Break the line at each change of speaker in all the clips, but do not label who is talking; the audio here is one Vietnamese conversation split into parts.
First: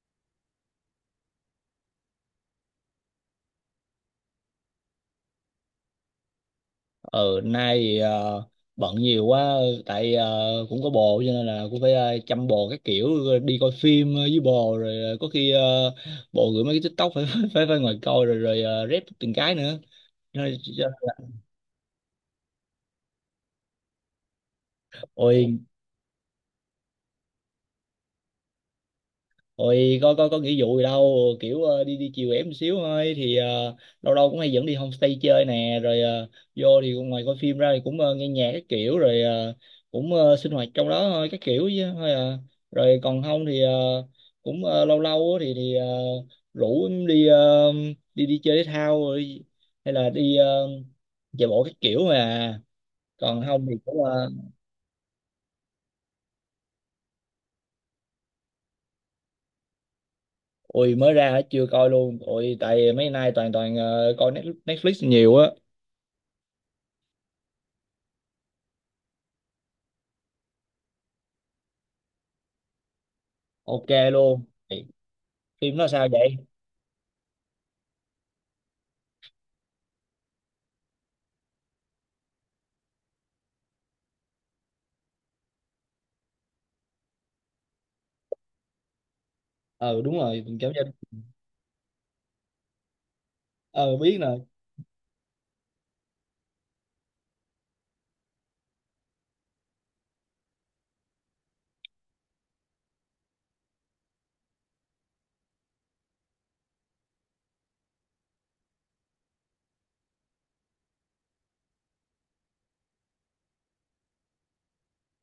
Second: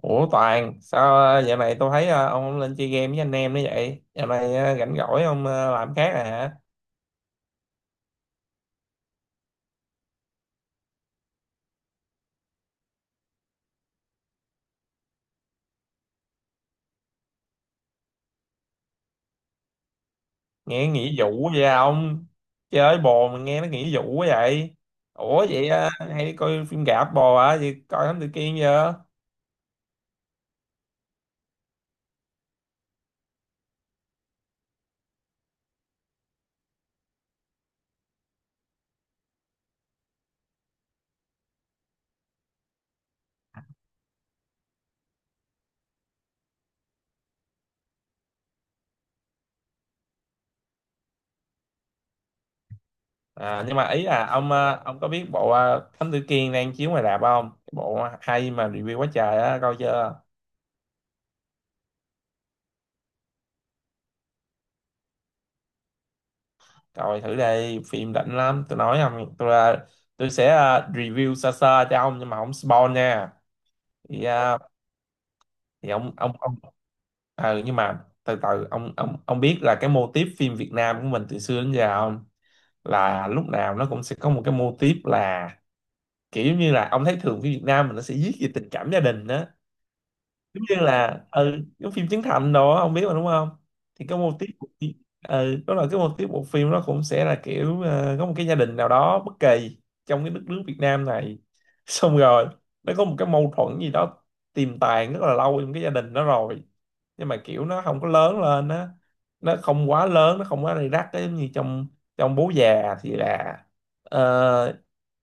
Ủa Toàn, sao này tôi thấy ông không lên chơi game với anh em nữa vậy? Dạo này rảnh rỗi ông làm khác à hả?
Ừ, nay bận nhiều quá. Tại cũng có bồ cho nên là cũng phải chăm bồ các kiểu. Đi coi phim với bồ, rồi có khi bồ gửi mấy cái TikTok phải phải phải, ngồi coi rồi rồi rep từng cái nữa nên-
Nghe nghỉ vụ vậy à ông? Chơi bồ mà nghe nó nghỉ vụ quá vậy? Ủa
ôi
vậy hay đi coi phim rạp bồ hả? Vậy coi Thám Tử Kiên chưa?
Ôi có nghĩa vụ gì đâu, kiểu đi đi chiều ẻm xíu thôi, thì lâu lâu cũng hay dẫn đi homestay chơi nè, rồi vô thì ngoài coi phim ra thì cũng nghe nhạc các kiểu, rồi cũng sinh hoạt trong đó thôi các kiểu, chứ thôi à. Rồi còn không thì cũng lâu lâu á thì rủ em đi đi đi chơi thể thao, rồi hay là đi chạy bộ các kiểu mà. Còn
À,
không thì
nhưng mà ý
cũng
là ông có biết bộ Thám Tử Kiên đang chiếu ngoài rạp không? Cái bộ hay mà review quá trời á, coi chưa?
ui mới ra chưa coi luôn. Ui, tại mấy nay toàn toàn coi Netflix Netflix nhiều á.
Coi thử đây, phim đỉnh lắm, tôi nói không, tôi sẽ review sơ sơ cho ông nhưng mà không spoil nha.
Ok
Thì,
luôn,
ờ,
phim nó
thì,
sao
ông ông
vậy?
ông nhưng mà từ từ ông biết là cái mô típ phim Việt Nam của mình từ xưa đến giờ không, là lúc nào nó cũng sẽ có một cái mô típ, là kiểu như là ông thấy thường phim Việt Nam mình nó sẽ viết về tình cảm gia đình đó,
Ờ đúng rồi, mình
giống
cảm
như
nhận.
là giống phim Trấn Thành đó ông biết mà đúng không.
Ờ
Thì
biết
cái mô
rồi.
típ của phim— đó là cái mô típ bộ phim nó cũng sẽ là kiểu có một cái gia đình nào đó bất kỳ trong cái đất nước Việt Nam này, xong rồi nó có một cái mâu thuẫn gì đó tiềm tàng rất là lâu trong cái gia đình đó rồi, nhưng mà kiểu nó không có lớn lên á, nó không quá lớn, nó không quá rầy rắc á, giống như trong trong bố già thì là ờ,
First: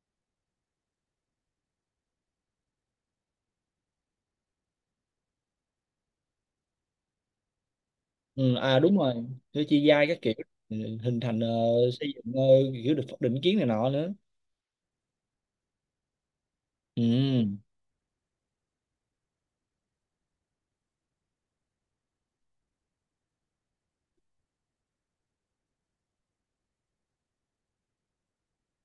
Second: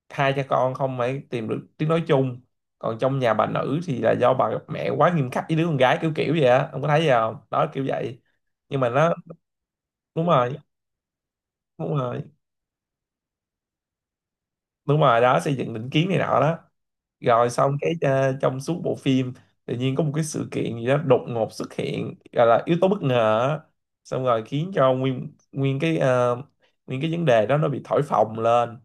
hai cha con không phải tìm được tiếng nói chung, còn trong nhà bà nữ thì là do bà mẹ quá nghiêm khắc với đứa con gái kiểu kiểu vậy á, ông có thấy gì không đó kiểu vậy.
Ừ, à
Nhưng mà
đúng rồi.
nó
Thứ chi giai các
đúng
kiểu.
rồi.
Ừ, hình thành
Đúng
xây
rồi.
dựng, kiểu định kiến này nọ nữa.
Đúng rồi đó, xây dựng định kiến này nọ đó. Rồi
Ừ.
xong cái trong suốt bộ phim tự nhiên có một cái sự kiện gì đó đột ngột xuất hiện gọi là yếu tố bất ngờ á. Xong rồi khiến cho nguyên nguyên cái ờ, nguyên cái vấn đề đó nó bị thổi phồng lên,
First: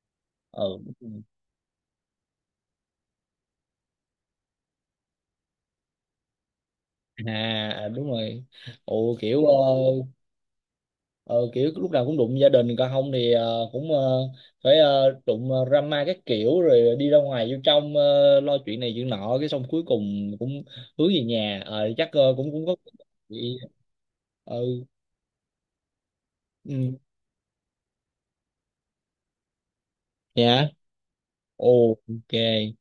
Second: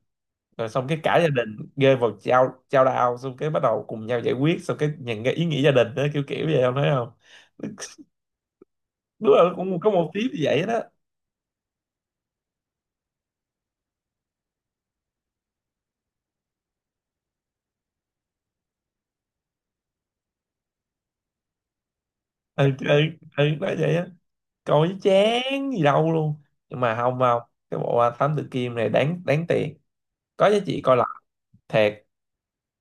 Ờ.
rồi xong cái cả gia đình rơi vào chao chao đao xong cái bắt đầu cùng nhau giải quyết, xong cái nhận cái ý nghĩa gia đình đó kiểu kiểu vậy, không thấy không?
À, à, đúng rồi. Ồ
Đúng là
kiểu
cũng có một tiếp như vậy đó.
ờ, kiểu lúc nào cũng đụng gia đình, còn không thì cũng phải đụng drama các kiểu, rồi đi ra ngoài vô trong lo chuyện này chuyện nọ, cái xong cuối cùng cũng hướng về nhà. Ờ, chắc cũng cũng
Ừ,
có.
ừ, ừ, nó vậy á.
Ừ.
Coi chứ chán gì đâu luôn. Nhưng mà
Ừ.
không không, cái bộ à, Thám Tử Kiên này đáng đáng tiền, có giá
Dạ.
trị coi lại thiệt.
Ok.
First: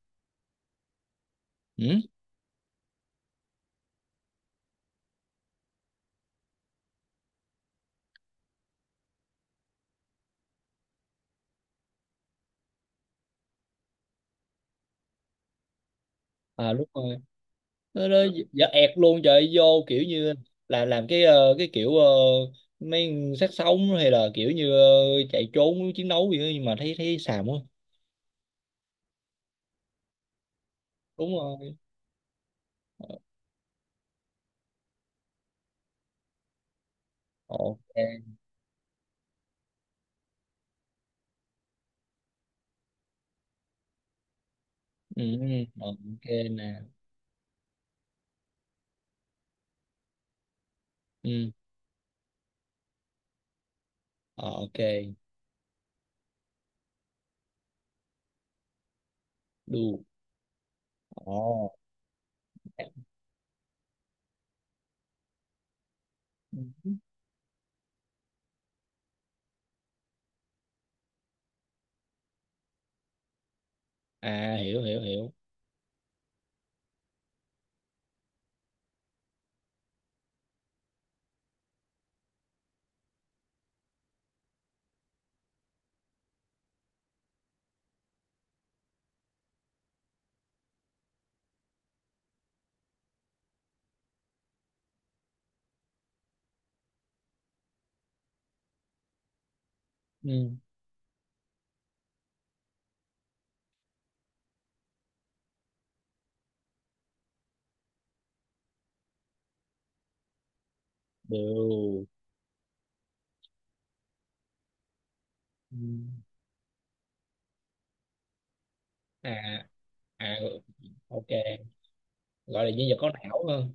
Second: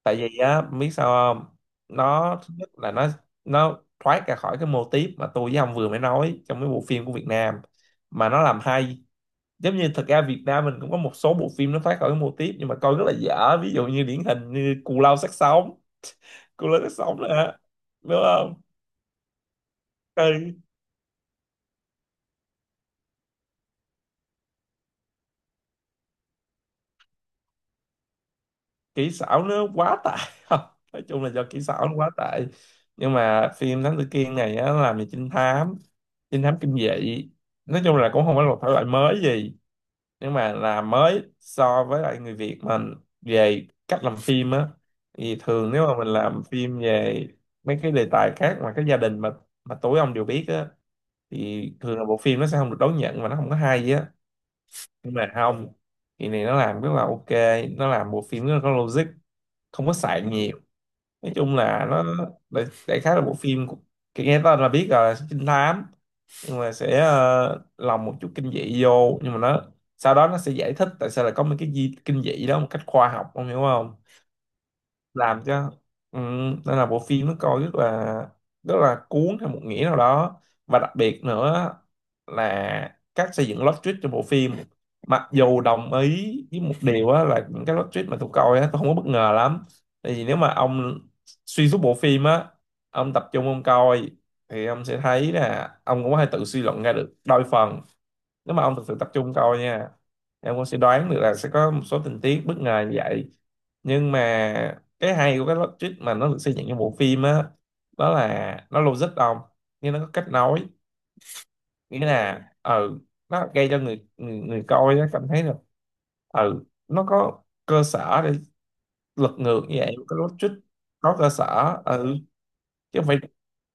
Tại vì á biết sao không,
Ừ?
nó thứ nhất là nó thoát ra khỏi cái mô típ mà tôi với ông vừa mới nói trong cái bộ phim của Việt Nam mà nó làm hay. Giống như thật ra Việt Nam mình cũng có một số bộ phim nó thoát khỏi cái mô típ nhưng mà coi rất là dở, ví dụ như điển hình như Cù Lao Xác Sống. Cù
À
Lao
đúng
Xác
rồi.
Sống là
Nó
đúng không,
Dạ ẹt luôn trời, vô kiểu như
ừ,
là làm cái cái kiểu mấy sát sống, hay là kiểu như chạy trốn chiến đấu gì đó, nhưng mà thấy thấy xàm quá.
kỹ xảo nó quá tệ. Nói chung là
Đúng
do kỹ
rồi.
xảo nó quá tệ. Nhưng mà phim Thám Tử Kiên này á, nó làm về trinh thám, trinh thám kinh dị. Nói chung là cũng không
Ok.
phải là một thể loại mới gì, nhưng mà làm mới so với lại người Việt mình về cách làm phim á.
Ừ,
Thì thường
ừ.
nếu mà mình
Ok
làm phim
nè.
về mấy cái đề tài khác mà cái gia đình, mà tối ông đều biết á,
Ừ.
thì thường là bộ phim nó sẽ không được đón nhận và nó không có hay á.
Ờ. Ok.
Nhưng mà không, thì này nó làm rất là ok, nó làm bộ phim rất là có logic, không có
Đu.
xài nhiều. Nói
Ồ.
chung là nó đại khái là bộ phim của— nghe tên là biết rồi, là trinh thám, nhưng mà sẽ lồng một chút kinh dị vô, nhưng mà nó sau đó nó sẽ giải thích tại sao lại có mấy cái di kinh dị đó một cách khoa học, ông hiểu không?
À, hiểu hiểu hiểu.
Làm cho ừ, nên là bộ phim nó coi rất là, rất là cuốn theo một nghĩa nào đó. Và đặc biệt nữa là cách xây dựng plot twist cho bộ phim. Mặc dù đồng ý với một điều á, là những cái plot twist mà tôi coi á, tôi không có bất ngờ lắm, tại vì nếu mà ông xuyên suốt bộ phim á, ông tập trung ông coi, thì ông sẽ thấy là ông cũng có thể tự suy luận ra được đôi phần, nếu mà ông thực sự tập trung coi nha.
Ừ.
Em cũng sẽ đoán được là sẽ có một số tình tiết bất ngờ như vậy. Nhưng mà cái hay của cái logic mà nó được xây dựng trong bộ phim á, đó là nó logic ông, nhưng nó có cách nói,
Đều.
nghĩa là nó gây cho người người, người coi nó cảm thấy là
Ừ.
nó có cơ sở để lật ngược
À,
như vậy cái
à.
logic, có cơ
Ok.
sở
Gọi là nhân vật
chứ không
có
phải,
não hơn.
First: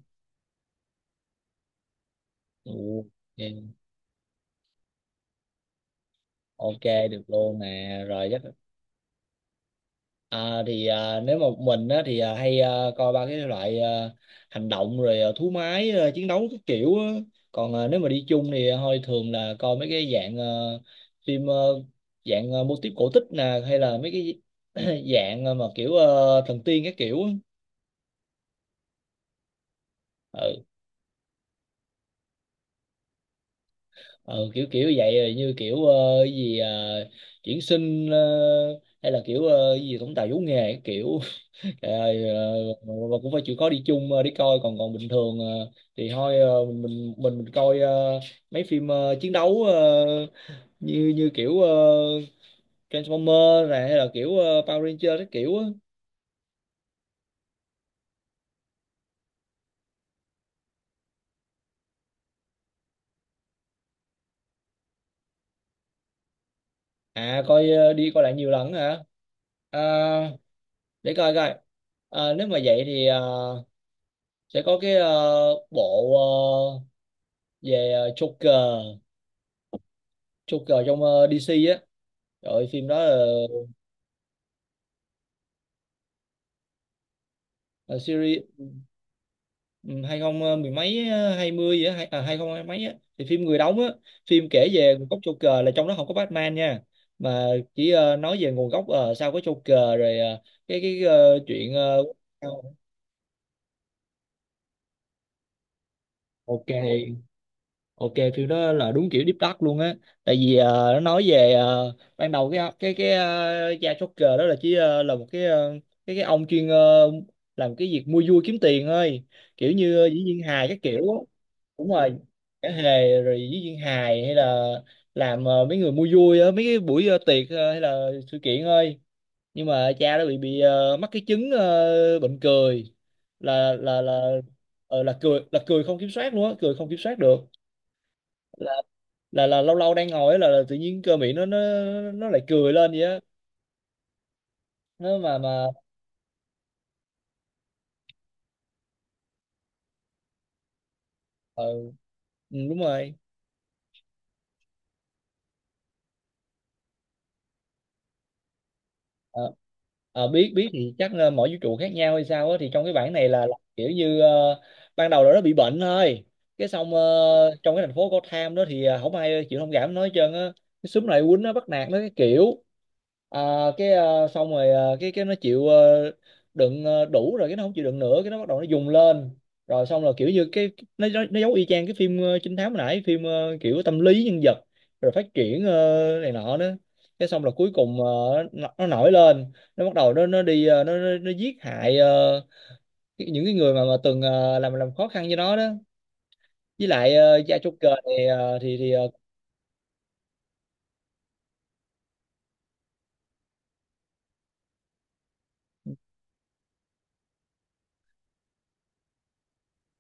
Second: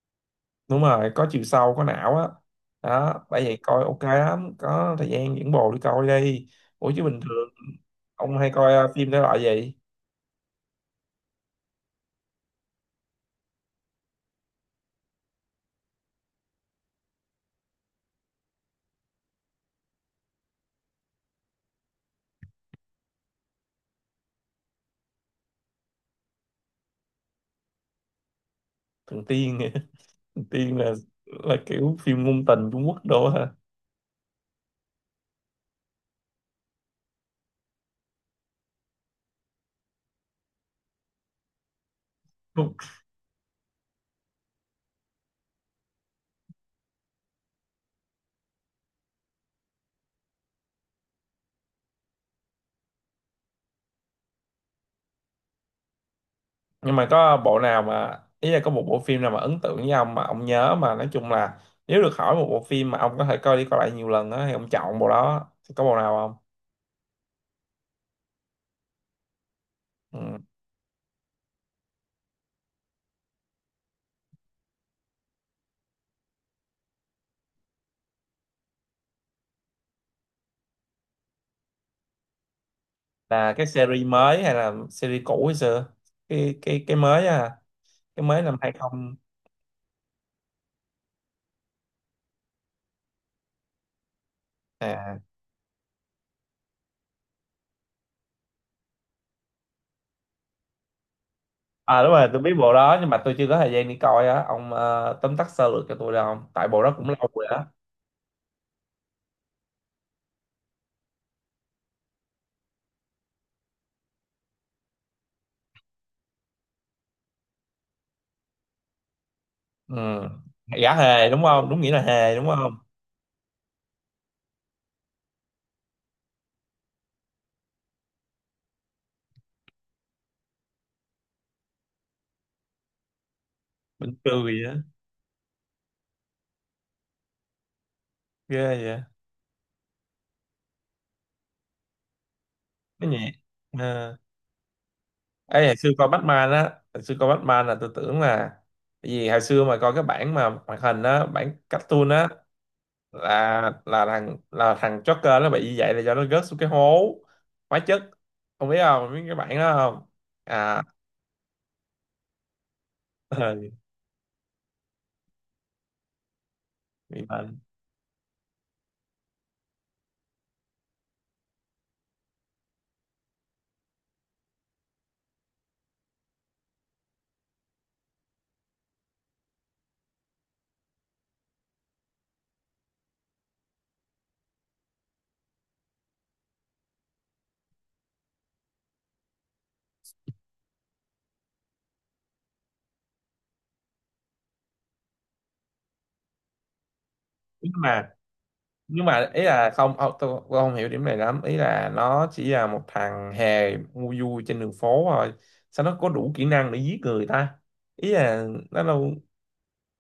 đúng rồi, có chiều sâu, có não á.
Ừ.
Đó bởi vậy
Ok.
coi ok lắm, có thời gian dẫn bồ đi coi đi.
Ok
Ủa chứ bình
được
thường
luôn nè, rồi
ông
chắc.
hay coi phim thể loại gì?
À, thì nếu mà một mình á, thì hay coi ba cái loại hành động, rồi thú máy, chiến đấu các kiểu á. Còn nếu mà đi chung thì thôi thường là coi mấy cái dạng phim, dạng mô típ cổ tích nè, hay là mấy cái dạng mà kiểu thần tiên các kiểu á.
Thần tiên hả? Thần
Ừ.
tiên là kiểu phim ngôn tình Trung Quốc đồ hả?
Ừ kiểu kiểu vậy, rồi như kiểu cái gì chuyển sinh, hay là kiểu cái gì tổng tài vũ nghề các kiểu. Trời ơi,
Không.
và cũng phải chịu khó đi chung, đi coi. Còn còn bình thường thì thôi, mình coi mấy phim chiến đấu, như như kiểu Transformer này, hay là kiểu Power Ranger các kiểu á.
Nhưng mà có bộ nào mà ý là có một bộ phim nào mà ấn tượng với ông mà ông nhớ, mà nói chung là nếu được hỏi một bộ phim mà ông có thể coi đi coi lại nhiều lần á, thì ông chọn bộ đó, thì có bộ nào
À coi, đi coi lại nhiều lần hả? À,
không? Ừ.
để coi coi. Ờ, nếu mà vậy thì sẽ có cái bộ ờ, về Joker, trong DC á. Rồi phim đó là
Là cái series mới hay là series cũ hay xưa? Cái mới á?
là
Cái mới
series.
năm 2000?
Ừ, hai không mười mấy hai mươi á, hai hai không hai mấy á, thì phim người đóng á. Phim kể về nguồn
À,
gốc Joker, là trong đó không có Batman nha, mà chỉ nói về nguồn gốc, sao có Joker rồi cái chuyện
à, đúng rồi tôi biết bộ đó nhưng mà tôi chưa có thời gian đi coi á. Ông tóm tắt sơ lược cho tôi được không, tại
ok.
bộ đó cũng lâu rồi á.
Ok Phim đó là đúng kiểu deep dark luôn á. Tại vì nó nói về ban đầu cái cha Joker đó là chỉ là một cái cái ông chuyên làm cái việc mua vui kiếm tiền thôi, kiểu như
Ừ.
diễn viên hài các
Gã
kiểu á.
hề đúng không, đúng
Đúng
nghĩa là
rồi,
hề đúng
cả
không?
hề, rồi diễn viên hài, hay là làm mấy người mua vui á, mấy cái buổi tiệc hay là sự kiện thôi. Nhưng mà cha đó bị mắc cái chứng bệnh cười, là là
Mình
là
cười vậy á?
là cười không kiểm soát luôn á, cười không kiểm soát được.
Ghê vậy.
Là lâu lâu đang ngồi ấy, là tự nhiên cơ miệng nó nó lại cười lên vậy
Cái
á.
nhẹ. À.
Nó mà
Ấy hồi xưa coi Batman á, hồi xưa coi Batman là tôi tưởng là, tại vì hồi xưa mà coi cái bản mà hoạt hình á, bản
ờ
cartoon á,
ừ, đúng rồi.
là thằng Joker nó bị như vậy là do nó rớt xuống cái hố hóa chất, không biết cái
Ờ,
bản đó không.
ờ, biết biết
À.
thì chắc là mỗi vũ trụ khác nhau hay sao á, thì trong cái bản này là
Ừ.
kiểu như ban đầu là nó bị bệnh thôi, cái xong
Bị bệnh.
trong cái thành phố Gotham đó thì không ai chịu thông cảm nói hết trơn á, cái xúm này quýnh nó, bắt nạt nó cái kiểu. À, cái xong rồi cái nó chịu đựng đủ rồi, cái nó không chịu đựng nữa, cái nó bắt đầu nó dùng lên, rồi xong rồi kiểu như cái nó giống y chang cái phim trinh thám hồi nãy, phim kiểu tâm lý nhân vật rồi phát triển này nọ đó. Thế xong là cuối cùng nó nổi lên, nó bắt đầu nó đi nó giết hại những cái người mà từng làm khó khăn cho nó đó, với lại gia
Nhưng
chốt cờ
mà
thì thì
nhưng mà ý là không tôi không hiểu điểm này lắm, ý là nó chỉ là một thằng hề ngu vui trên đường phố thôi, sao nó có đủ kỹ năng để giết người ta? Ý là nó đâu,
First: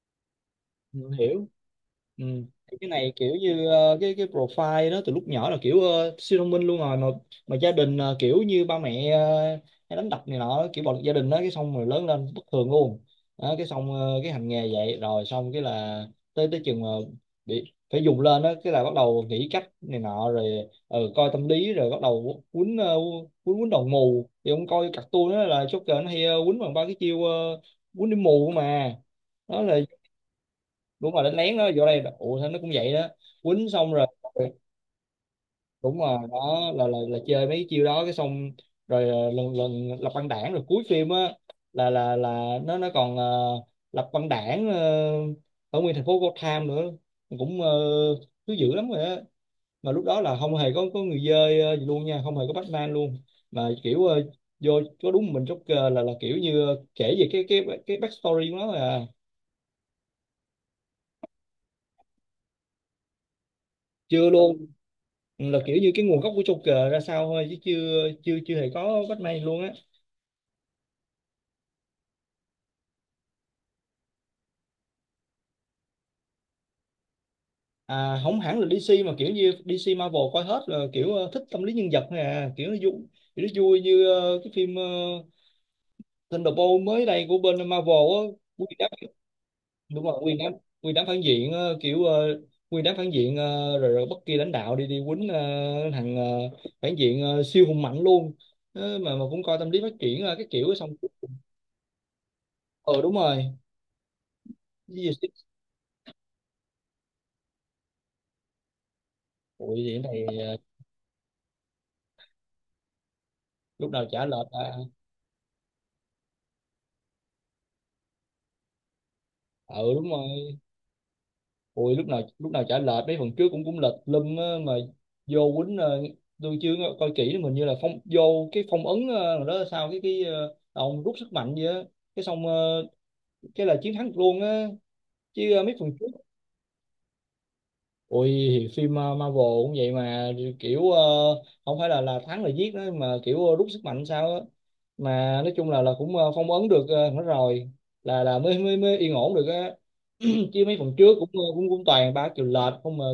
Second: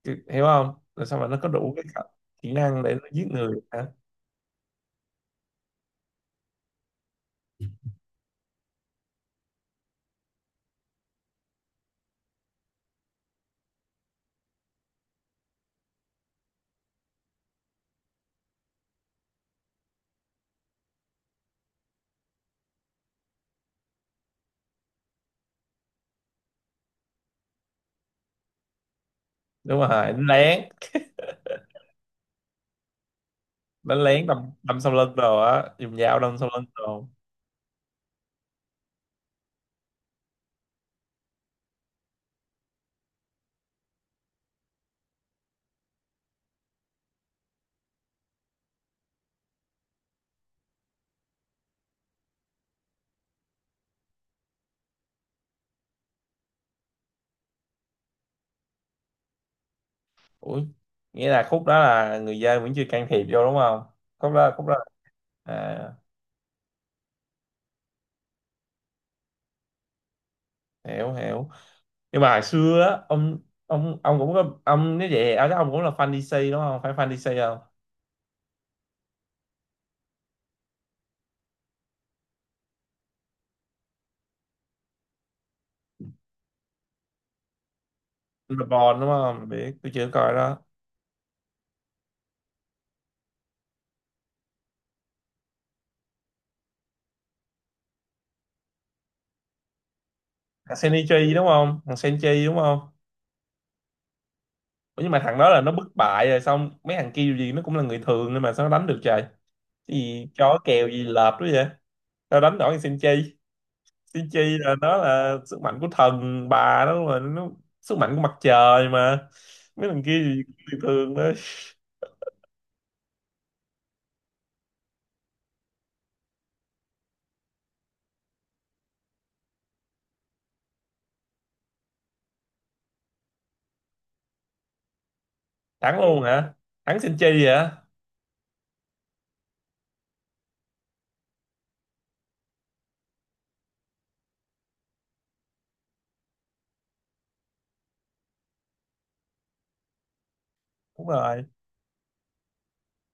hiểu không, rồi sao mà nó
hiểu.
có đủ cái khả—
Ừ.
kỹ
Thì
năng
cái
để nó
này
giết
kiểu
người
như
hả?
cái profile đó từ lúc nhỏ là kiểu siêu thông minh luôn rồi mà gia đình kiểu như ba mẹ hay đánh đập này nọ, kiểu bạo lực gia đình đó, cái xong rồi lớn lên bất thường luôn. Đó, cái xong cái hành nghề vậy, rồi xong cái là tới tới chừng mà bị phải dùng lên đó, cái là bắt đầu nghĩ cách này nọ rồi. Ừ, coi tâm lý rồi bắt đầu quýnh, quýnh đồng mù. Thì ông coi cartoon đó là Joker nó hay quýnh bằng ba cái chiêu quýnh đi mù mà, đó là
Đúng rồi đánh lén,
đúng rồi đánh lén nó vô đây. Ủa sao nó cũng vậy đó, quýnh xong
đánh
rồi
lén đâm đâm sau lưng rồi á, dùng
đúng rồi,
dao đâm sau lưng
đó là là,
rồi.
là chơi mấy cái chiêu đó, cái xong rồi lần lần lập băng đảng, rồi cuối phim á là nó còn lập băng đảng ở nguyên thành phố Gotham nữa, cũng thứ dữ lắm rồi á. Mà lúc đó là không hề có người dơi gì luôn nha, không hề có Batman luôn, mà kiểu vô có đúng mình Joker, là kiểu như kể về cái backstory của nó là
Ủi, nghĩa là khúc đó là người dân vẫn chưa can thiệp vô đúng không?
chưa
Khúc đó,
luôn.
khúc đó.
Ừ, là kiểu
À,
như cái nguồn gốc của Joker ra sao thôi, chứ chưa chưa chưa hề có Batman luôn á.
hiểu hiểu. Nhưng mà hồi xưa á, ông ông cũng có ông, nếu vậy ở chắc ông cũng là fan DC đúng không, phải fan DC không?
À không hẳn là DC, mà kiểu như DC, Marvel coi hết, là kiểu thích tâm lý nhân vật thôi à, kiểu nó vui. Kiểu nó vui như cái phim Thunderbolt mới đây của bên Marvel á. Nguyên đám.
LeBron đúng không, biết tôi
Đúng
chưa
rồi
coi
nguyên đám,
đó.
nguyên đám phản diện kiểu nguyên đám phản diện, rồi rồi bất kỳ lãnh đạo đi đi quýnh thằng phản diện siêu hùng mạnh luôn. Ờ, mà cũng coi tâm lý phát triển cái kiểu
Thằng
xong.
Shinichi đúng không, thằng Senchi đúng không?
Ờ đúng rồi. Cái
Ủa, nhưng mà thằng
gì-
đó là nó bất bại rồi, xong mấy thằng kia dù gì nó cũng là người thường nhưng mà sao nó đánh được trời?
Ủa
Cái
vậy này
gì chó kèo gì lợp đó vậy, sao đánh nổi thằng Senchi?
lúc nào chả lệch
Senchi
à.
là nó là sức mạnh của thần bà đó mà, nó sức mạnh của mặt trời mà. Mấy
Ừ
thằng
đúng
kia gì cũng
rồi.
người thường đó.
Ui, lúc nào chả lệch, mấy phần trước cũng cũng lệch lum á mà. Vô quýnh tôi chưa có- coi kỹ mình như là phong vô cái phong ấn rồi đó, sao cái ông rút sức mạnh vậy á. Cái xong cái là chiến thắng luôn á, chứ mấy phần
Thắng
trước.
luôn hả? Thắng Senchi hả?
Ui thì phim Marvel cũng vậy mà, kiểu không phải là thắng là giết đó, mà kiểu rút sức mạnh sao á, mà nói chung là cũng phong ấn được hết rồi, là mới mới mới yên ổn được á chứ mấy phần
Đúng
trước cũng
rồi
cũng cũng toàn ba triệu lệch không mà,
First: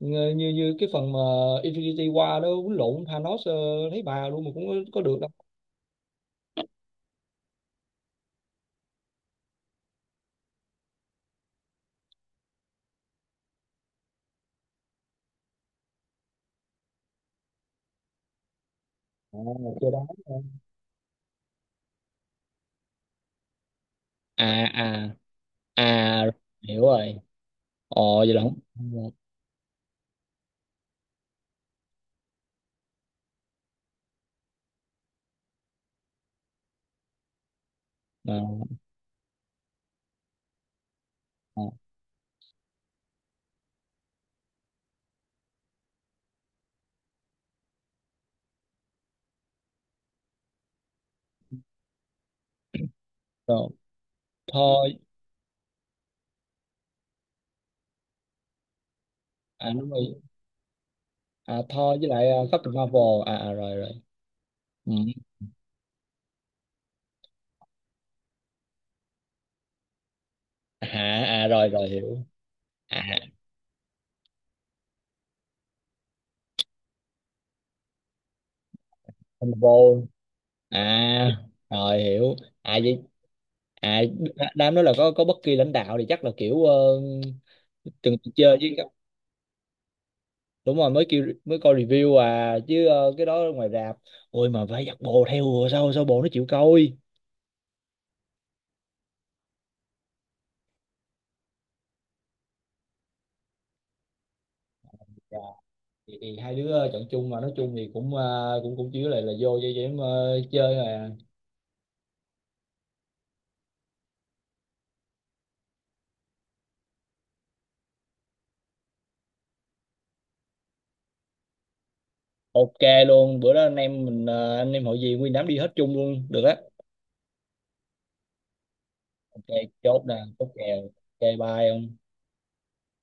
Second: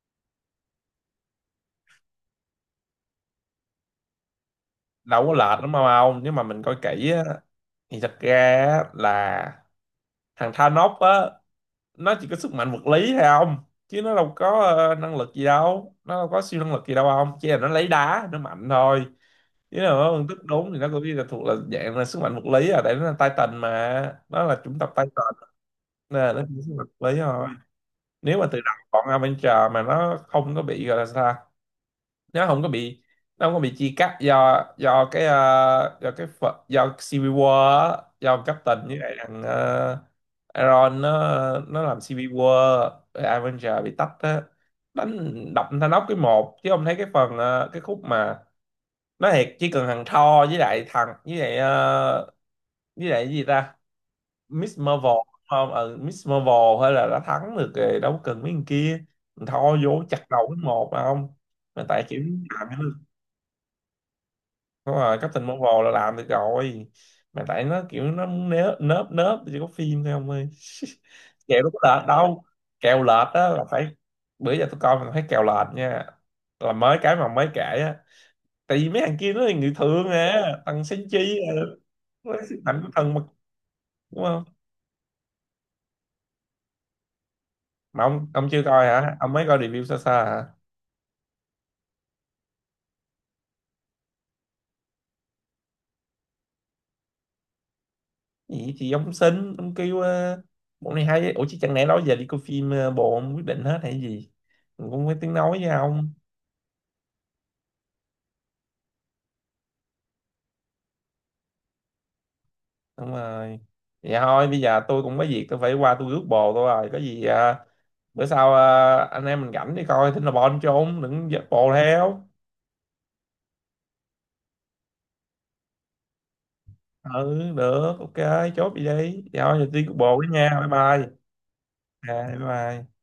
như như như cái phần mà Infinity War đó quýnh lộn Thanos, thấy bà luôn mà cũng có được
đâu
đâu.
có lệch lắm mà không, nếu mà mình coi kỹ á, thì thật ra á, là thằng Thanos á, nó chỉ có sức mạnh vật lý thôi không, chứ nó đâu có năng lực gì đâu, nó đâu có siêu năng lực gì đâu, không chỉ là nó lấy đá nó mạnh thôi.
À,
Chứ là
chờ đó.
nó phân tích đúng thì nó cũng chỉ là thuộc là dạng là sức mạnh vật lý à, tại nó là Titan mà, nó là
À,
chủng tộc
à,
Titan, nên
à,
là nó chỉ có sức
hiểu
mạnh vật
rồi.
lý thôi.
Ồ vậy
Nếu
là
mà
không.
từ đầu bọn Avenger mà nó không có bị gọi là sao ta? nó không có bị nó không có bị chia cắt, do do cái ờ, do cái ph- do Civil War á,
À,
do Captain với lại thằng Iron, nó
à,
nó làm Civil War rồi Avenger bị tách á, đánh đập Thanos cái một chứ không thấy cái phần cái khúc mà, nói thiệt chỉ cần thằng Thor với lại thằng với lại ờ, với lại cái gì
rồi
ta, Miss
thôi.
Marvel, không Miss Marvel hay là đã thắng được rồi, đâu cần mấy thằng kia, thằng
À
Thor
đúng
vô
rồi.
chặt đầu cái một mà không.
À
Mà
thôi,
tại
với
kiểu
lại
làm.
Captain Marvel, à, à rồi rồi. Ừ.
Đúng rồi, Captain Marvel là làm được rồi. Mà tại nó kiểu nó muốn nớ— nớp nớp chỉ có phim thôi ông ơi.
À, à
Kèo
rồi
đâu
rồi,
có lệch
hiểu.
đâu. Kèo
À,
lệch á là phải, bữa giờ tôi coi mình thấy kèo lệch nha. Là mới cái mà mới kể á. Tại vì mấy thằng kia nó là người
Marvel.
thường à, thằng
À
Senchi à,
rồi
nó
hiểu.
là sức
À
mạnh của
vậy.
thần mà,
À
đúng không?
đám đó là có bất kỳ lãnh đạo thì chắc là kiểu
Mà
từng
ông
chơi
chưa
với
coi
các-
hả? Ông mới coi review sơ sơ hả?
Đúng rồi, mới kêu mới coi review à, chứ cái đó ngoài rạp. Ôi, mà phải giặt bồ theo rồi, sao sao bồ nó chịu coi.
Gì thì ông xin, ông kêu bộ này hay. Ủa chứ chẳng lẽ đó giờ đi coi phim bộ ông quyết định hết hay gì? Mình cũng không có tiếng
Dạ,
nói với ông.
thì hai đứa chọn chung, mà nói chung thì cũng cũng cũng chứ là vô cho em chơi mà.
Đúng rồi, vậy thôi bây giờ tôi cũng có việc, tôi phải qua tôi rước bồ tôi rồi, có gì à, bữa sau à, anh em mình rảnh đi coi, thỉnh là bon trốn đừng dắt bồ theo.
Ok luôn, bữa đó anh em mình anh em hội gì, nguyên đám đi hết chung luôn được á.
Ừ, được, ok. Chốt vậy đi, vậy
Ok
thôi giờ tôi rước
chốt nè,
bồ với
chốt
nha, bye
kèo.
bye.
Ok bye ông.
À, bye bye.